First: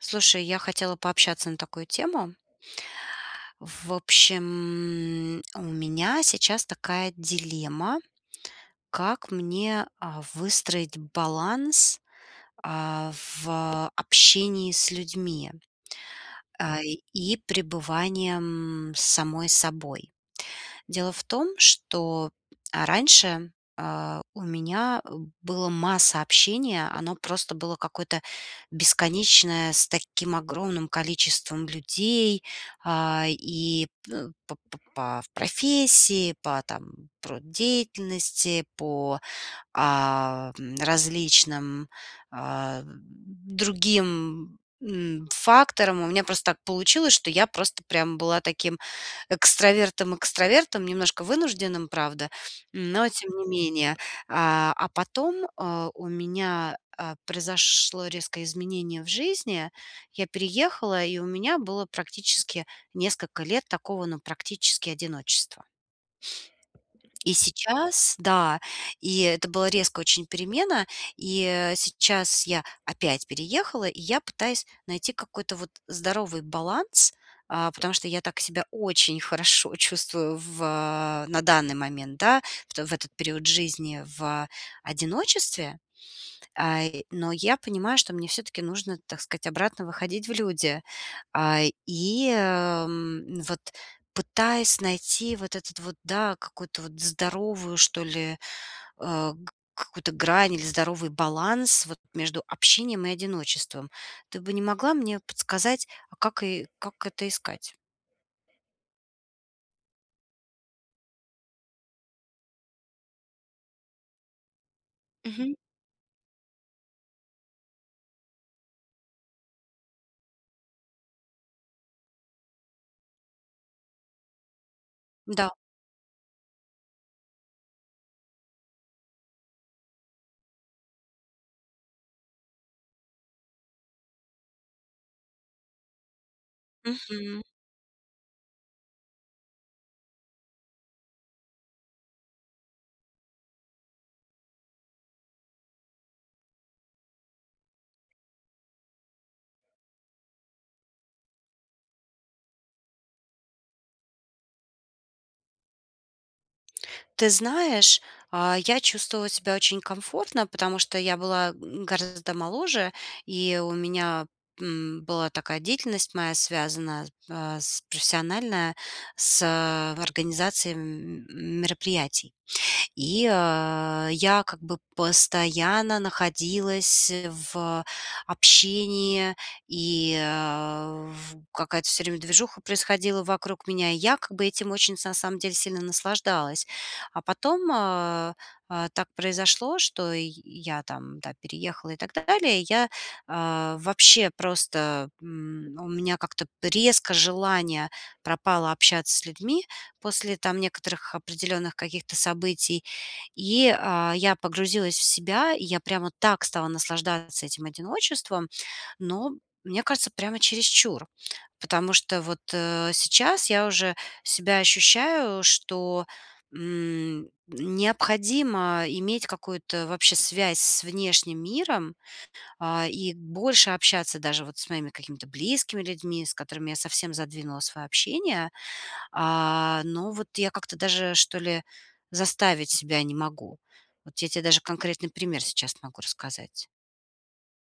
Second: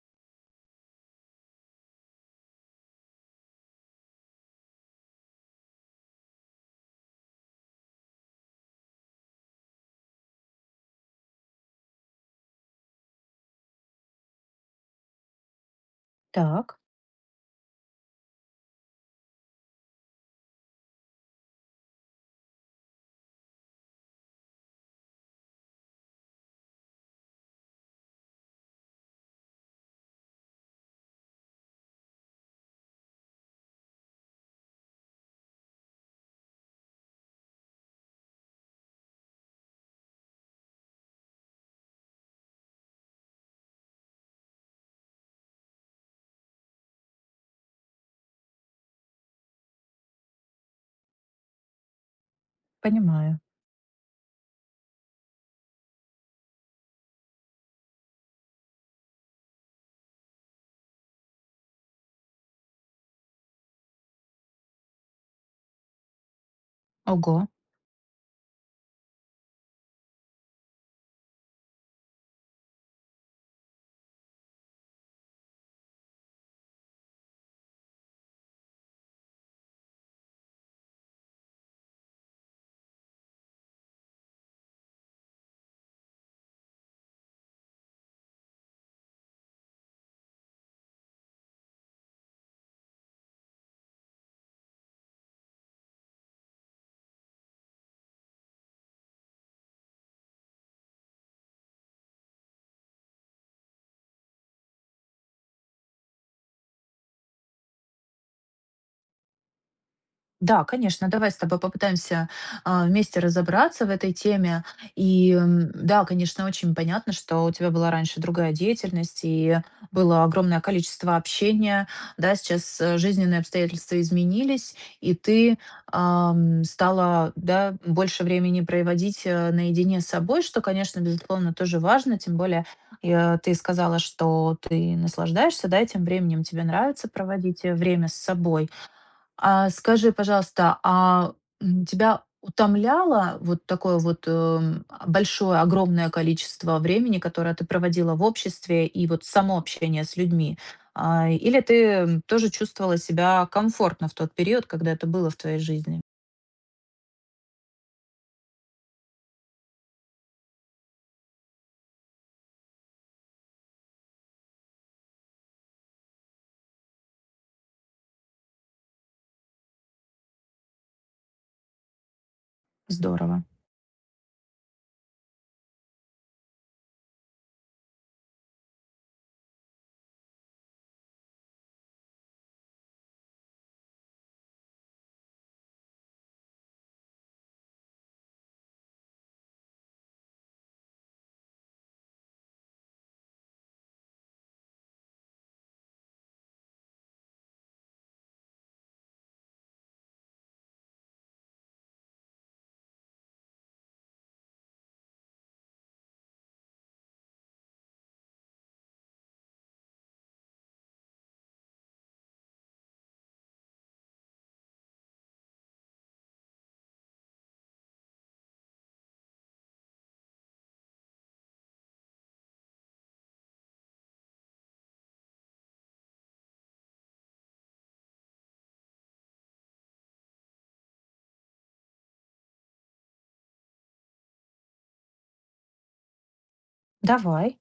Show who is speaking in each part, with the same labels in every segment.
Speaker 1: Слушай, я хотела пообщаться на такую тему. В общем, у меня сейчас такая дилемма, как мне, а, выстроить баланс, а, в а общении с людьми.
Speaker 2: Так.
Speaker 1: А, и и пребыванием с самой собой. Дело в том, что, а, раньше, а, у меня, э, было масса общения. Оно просто было какое-то бесконечное, с таким огромным количеством людей, а, и пэ п п по в профессии, по, там, труд деятельности, по, а, в м, различным, ам, другим, м, факторам. У меня просто так получилось, что я просто прям была таким экстравертом экстравертом, немножко вынужденным, правда, но тем
Speaker 2: Понимаю.
Speaker 1: не менее. А, а потом, э, у меня, а, произошло резкое изменение в жизни. Я переехала, и у меня было практически несколько лет такого, ну, практически одиночества. И
Speaker 2: Ого.
Speaker 1: сейчас да, и это была резкая очень перемена. И, э, сейчас я опять переехала, и я пытаюсь найти какой-то вот здоровый баланс. А, потому что я так себя очень хорошо чувствую в, а, на данный момент, да. В то, в этот период жизни в, а одиночестве, а, и, но я понимаю, что мне всё-таки нужно, так сказать, обратно выходить в люди. А, и, ам, вот пытаясь найти вот этот вот, да, какую-то вот здоровую, что ли, а, к какую-то грань или здоровый баланс вот между общением и одиночеством. Ты бы не могла мне подсказать, а как и как это искать?
Speaker 2: Да, конечно, давай с тобой попытаемся, а, вместе разобраться в этой теме. И,
Speaker 1: Мгм.
Speaker 2: ам, да, конечно, очень понятно, что у тебя была раньше другая деятельность и было огромное количество общения. Да, сейчас, э, жизненные обстоятельства изменились, и
Speaker 1: Да.
Speaker 2: ты, ам, стала, да, м, больше времени проводить, а, наедине с собой, что, конечно, безусловно, тоже важно. Тем более, и я ты сказала, что ты наслаждаешься, да, и тем временем тебе нравится
Speaker 1: Мгм.
Speaker 2: проводить, э, время с собой. А, скажи, пожалуйста, а тебя утомляло вот такое вот, м, а, большое, огромное количество времени, которое ты проводила в обществе, и вот само общение с людьми? А, или ты, м, тоже чувствовала себя комфортно в тот период, когда это было в твоей жизни?
Speaker 1: Ты знаешь, а я чувствовала себя очень комфортно, потому что я была, м, гораздо моложе, и у меня, м, была такая деятельность моя, связанная с па с профессиональная, с организацией, м, мероприятий. И,
Speaker 2: Здорово.
Speaker 1: а, я как бы постоянно находилась в, общении, и, э, в какая-то всё время движуха происходила вокруг меня, и я как бы этим очень са сам деле сильно наслаждалась. А потом, а, а, так произошло, что ий я там, да, переехала и так далее. Я, а, вообще просто, м, у меня как-то резко желание пропало общаться с людьми после там некоторых определенных каких-то событий, и, а, я погрузилась в себя, и я прямо так стала наслаждаться этим одиночеством. Но, мне кажется, прямо чересчур, потому что вот, э, сейчас я уже себя ощущаю, что, м, необходимо иметь какую-то вообще связь с внешним миром, а. И больше общаться даже вот с моими какими-то близкими людьми, с которыми я совсем задвинула свое общение. А, но вот я как-то даже, что ли, заставить себя не могу. Вот я те даже конкретный пример сейчас могу рассказать.
Speaker 2: Давай.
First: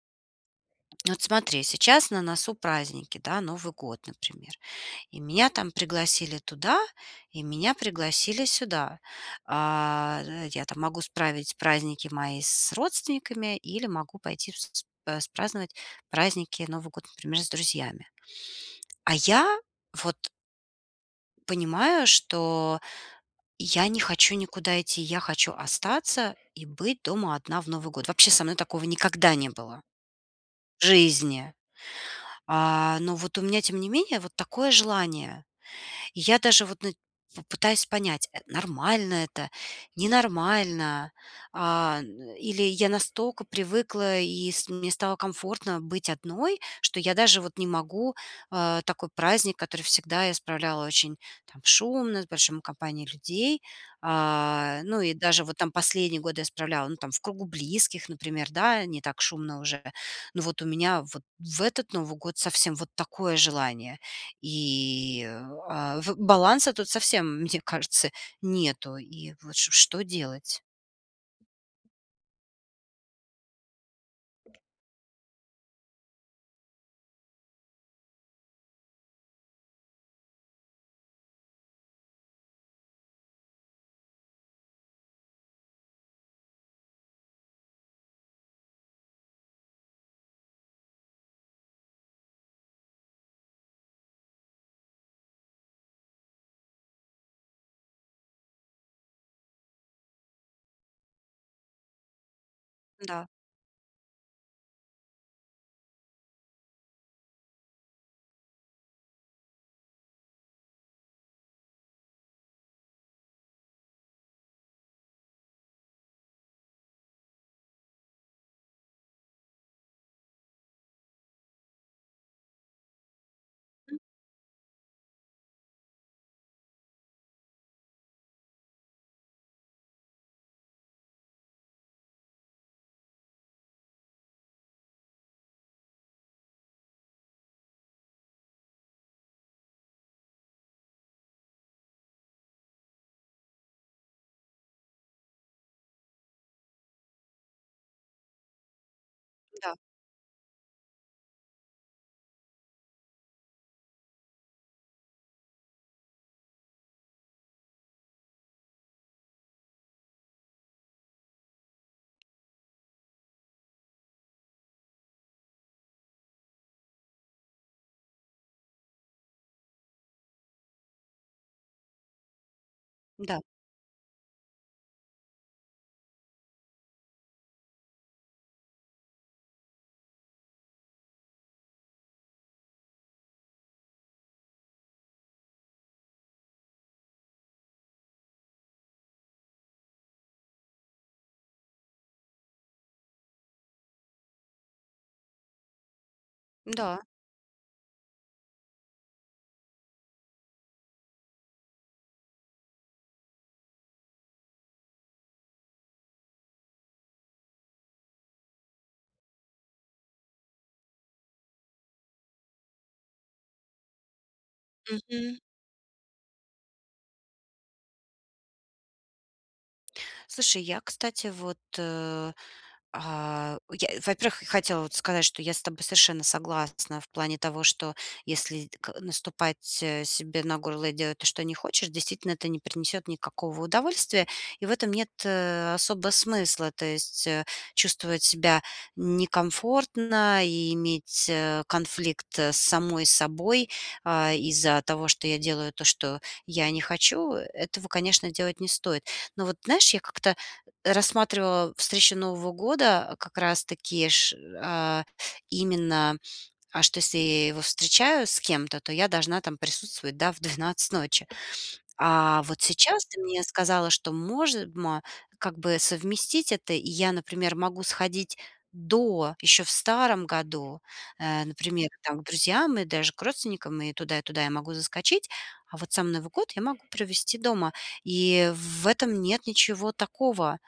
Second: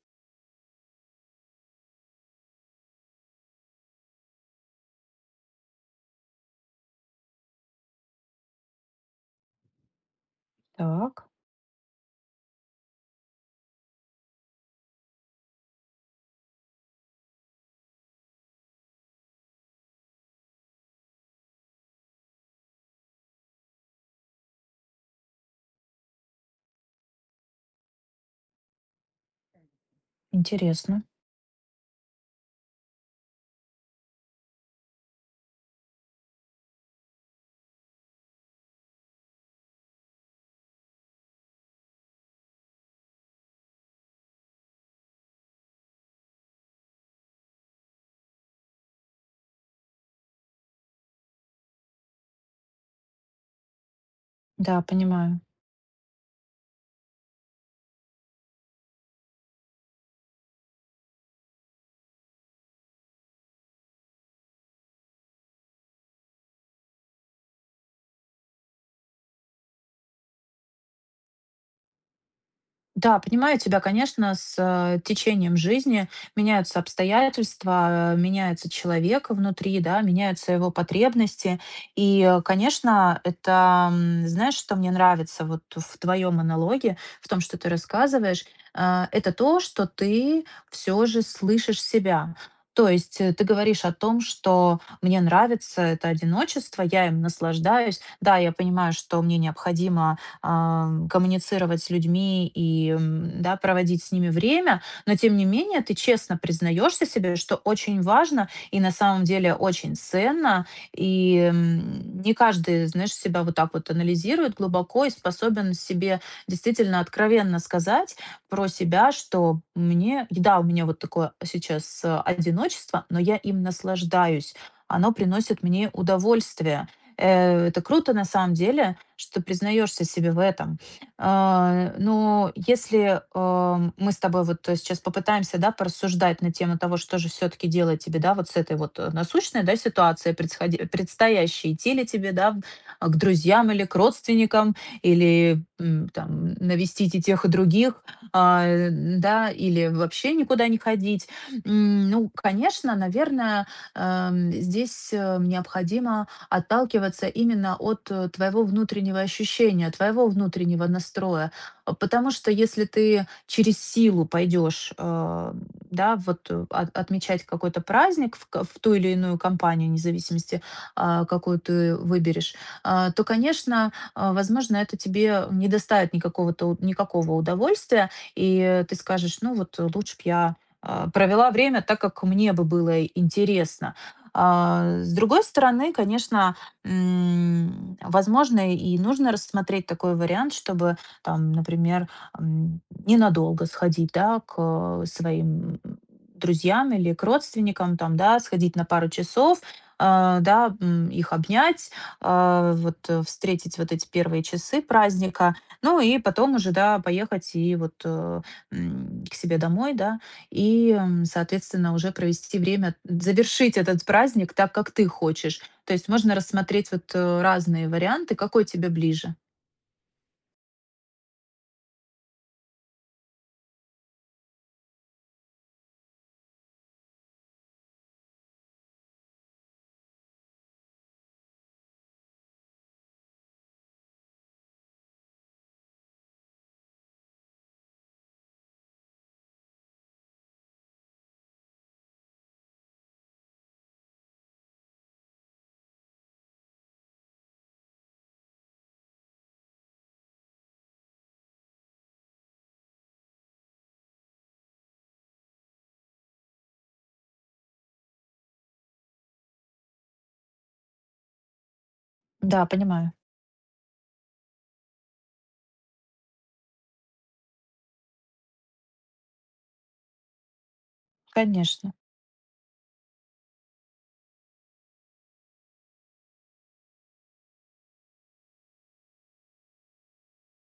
Speaker 1: Вот смотри, сейчас на носу праздники, да, Новый год, например. И меня там пригласили туда, и меня пригласили сюда. А, я там могу
Speaker 2: Так.
Speaker 1: справить праздники мои с родственниками или могу пойти в сц э, с праздновать праздники, Новый год, например, с друзьями. А я вот понимаю, что я не хочу никуда идти, я хочу остаться и быть дома одна в Новый год. Вообще со мной такого никогда не было в
Speaker 2: Интересно.
Speaker 1: жизни. А, но вот у меня, тем не менее, вот такое желание. И я даже вот, ну, в пытаюсь понять, э, нормально это, ненормально. А, ну, или я настолько привыкла, и с мне стало комфортно быть одной, что я даже вот не могу, а, такой праздник, который всегда я справляла очень там шумно, с большим компанией людей. А,
Speaker 2: Да,
Speaker 1: ну, и
Speaker 2: понимаю.
Speaker 1: даже вот там последние годы я исправляла, ну, там, в кругу близких, например, да, не так шумно уже. Ну, вот у меня вот в этот Новый год совсем вот такое желание, и, а, в баланса тут совсем, мне кажется, нету, и вот ш что делать?
Speaker 2: Да, понимаю тебя, конечно, с, э, течением жизни меняются обстоятельства, меняется человек внутри, да. Меняются его потребности. И, конечно, это, м, знаешь, что мне нравится вот в твоём монологе, в том, что ты рассказываешь- э, это то, что ты всё же слышишь себя. То есть ты говоришь о том, что мне нравится это одиночество, я им наслаждаюсь. Да, я понимаю, что мне необходимо, э, коммуницировать с людьми и,
Speaker 1: Да.
Speaker 2: м, да, проводить с ними время. Но тем не менее, ты честно признаешься себе, что очень важно и на самом деле очень ценно И, м, не каждый, знаешь, себя вот так вот анализирует глубоко и способен себе действительно откровенно сказать про себя, что, мне да, вот у меня вот такое сейчас одиночество, но я им
Speaker 1: М.
Speaker 2: наслаждаюсь! Оно приносит мне удовольствие! Э, это круто на самом деле, что признаешься себе в этом. Э, но если, о, мы с тобой вот сейчас попытаемся, да, порассуждать на тему того, что же всё-таки делать тебе, да, вот с этой вот, о, насущной, да, ситуацией, предсхо предстоящей, идти ли тебе, да, к друзьям или к родственникам? Или, м, там, навестить и тех, и других? А, да,
Speaker 1: Да.
Speaker 2: или вообще никуда не ходить. М, ну конечно, наверно, э, м, здесь, о, необходимо отталкиваться именно от, о, твоего внутреннего ощущения, твоего внутреннего настроя. Потому что если ты через силу пойдешь, э, м, да, вот, о, от отмечать какой-то праздник в ко в ту илиную компанию, не зависимости, о, какую ты выберешь. Э, то,
Speaker 1: Да.
Speaker 2: конечно, о, возможно, это тебе не доставит никакого-то никакого удовольствия. И ты скажешь: "Ну вот лучше б я, а, провела время так, как мне бы было интересно". Э, с другой стороны, конечно, м, возможно, и нужно рассмотреть такой вариант, чтобы, там, например, эм, ненадолго сходить, да, ко своим, м, друзьям
Speaker 1: Да.
Speaker 2: или к родственникам. Там, да, сходить на пару часов, э, да. Их обнять, э, вот, о, встретить вот эти первые часы праздника. Ну и потом уже, да, поехать и вот, о, м, к себе домой, да. И, м, соответственно, уже провести время- завершить этот праздник так, как ты
Speaker 1: Мгм.
Speaker 2: хочешь. То есть можно рассмотреть вот, э, разные варианты. Какой тебе ближе?
Speaker 1: Слушай, я, кстати, вот, э, а, я, во-первых, х хотела вот сказать, что я с тобой совершенно согласна в плане того, что если ка наступать, э, себе на горло и делать то, что не хочешь, действительно, это не принесёт никакого удовольствия, и в этом нет, э, особого смысла. То есть, э, чувствовать себя н некомфортно и иметь, э, конфликт с самой собой, э, из-за того, что я делаю то, что я не хочу, э, этого, конечно, делать не стоит. Но вот, знаешь, я как-то рассматривала встречу Нового года как раз-таки ш э, именно аж, то если я его встречаю с кем-то, то я должна там присутствовать, да, в 12 ночи. А вот
Speaker 2: Да,
Speaker 1: сейчас
Speaker 2: понимаю.
Speaker 1: ты мне сказала, что може мо как бы совместить это. И я, например, могу сходить до ещё в старом году, э, например,
Speaker 2: Конечно.
Speaker 1: там, к друзьям и даже к родственникам, и туда, и туда я могу заскочить. А вот сам Новый год я могу провести дома. И в в этом нет ничего такого.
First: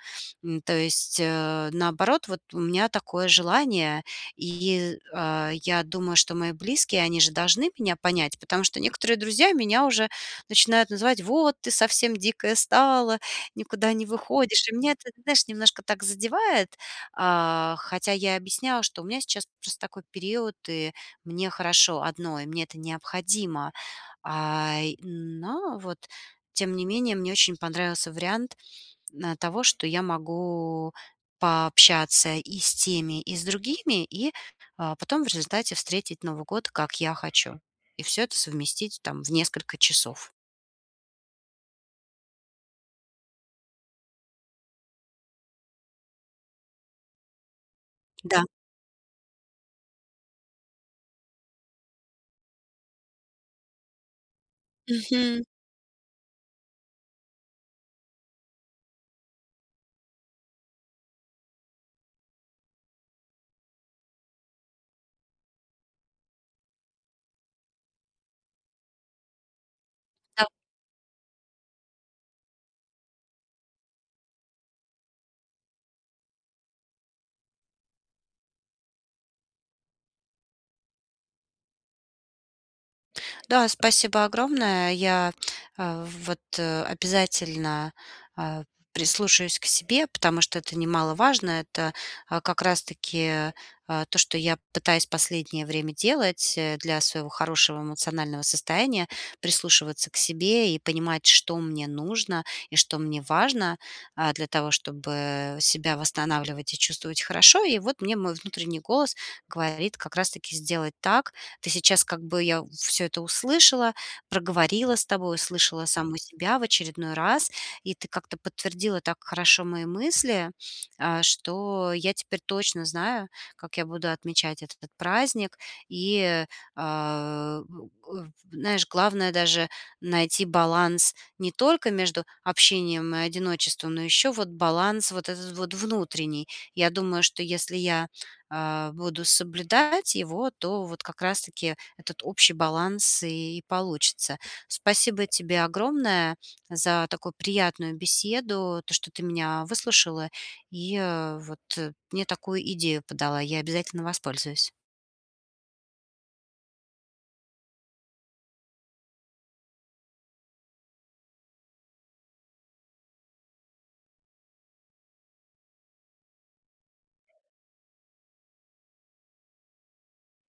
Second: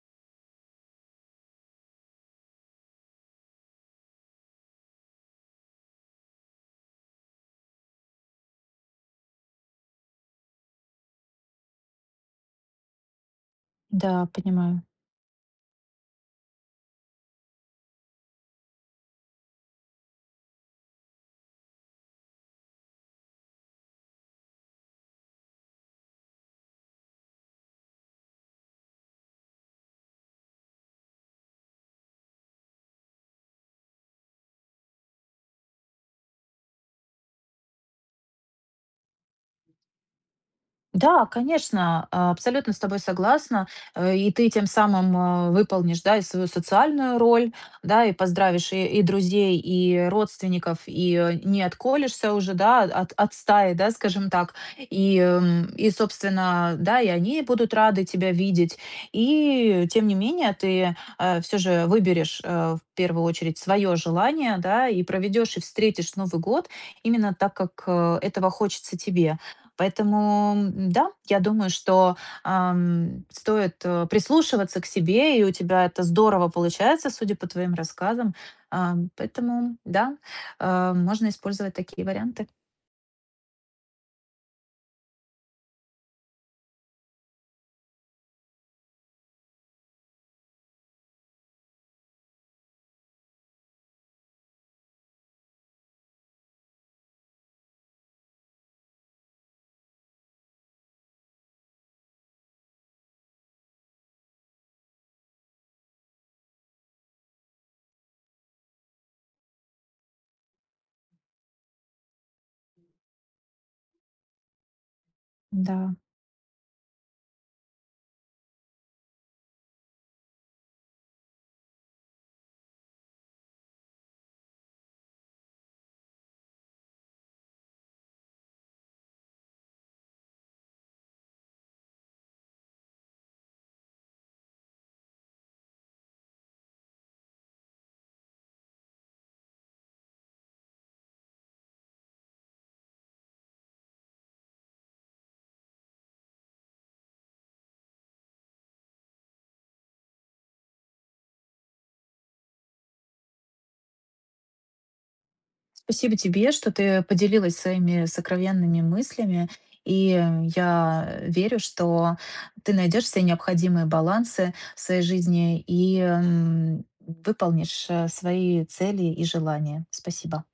Speaker 1: М, то есть, э, наоборот, вот у меня такое желание. И, э, я думаю, что мои близкие, они же должны меня понять. Потому что некоторые друзья меня уже начинают называть: "Вот ты совсем дикая стала, никуда не
Speaker 2: Да,
Speaker 1: выходишь!" И
Speaker 2: понимаю.
Speaker 1: меня это, знаешь, немножко так задевает. А, хотя я объясняла, что у меня сейчас просто такой период, и мне хорошо одной, мне это необходимо. Э, но вот тем не менее мне очень понравился вариант, э, того, что я могу пообщаться и с теми, и с другими. И, э, потом в результате встретить Новый год, как я хочу. И всё это совместить там в несколько часов.
Speaker 2: Да, конечно, абсолютно с тобой согласна. И ты тем самым, э, выполнишь, да, и свою социальную роль, да. И
Speaker 1: Да.
Speaker 2: поздравишь и друзей, и родственников, и не отколешься уже, да, от от стаи, да, скажем так. И,
Speaker 1: Мгм.
Speaker 2: эм, и собственно, да, и они будут рады тебя видеть. И тем не менее, ты, э, всё же выберешь, э, в первую очередь своё желание, да. И проведёшь и встретишь Новый год именно так, как, э, этого хочется тебе.
Speaker 1: Да.
Speaker 2: Поэтому, да, я думаю, ам, что стоит прислушиваться к себе, и у тебя это здорово получается, судя по твоим рассказам. Э, поэтому, да, э, можно использовать такие варианты.
Speaker 1: Да, спасибо огромное. Я, э, в вот, о обязательно, э, прислушаюсь к себе, потому что это немаловажно. Это, э, как раз-таки, э, то, что я пытаюсь последнее время делать, э, для своего хорошего эмоционального состояния: прислушиваться к себе и понимать, что мне нужно и что мне важно. Э, для того, чтобы себя восстанавливать и чувствовать хорошо. И вот мне мой внутренний голос говорит как раз-таки сделать так. Ты сейчас как бы я всё это услышала. Проговорила с тобой, услышала
Speaker 2: Да.
Speaker 1: саму себя в очередной раз. И ты как-то подтвердила так хорошо мои мысли, э, что я теперь точно знаю, как я буду отмечать этот праздник. И, э, у у знаешь, главное даже найти баланс не только между общением и одиночеством, но ещё вот баланс вот этот вот внутренний. Я думаю, что если я, э, буду соблюдать его, то вот как раз-таки этот общий баланс и получится. Спасибо тебе огромное за такую приятную беседу, то, что ты меня выслушала, и, э, вот мне такую идею подала. Я обязательно воспользуюсь.
Speaker 2: Спасибо тебе, что ты поделилась своими сокровенными мыслями. И я, э, верю, что ты найдёшь все необходимые балансы в своей жизни и, м, выполнишь, э, свои цели и желания. Спасибо.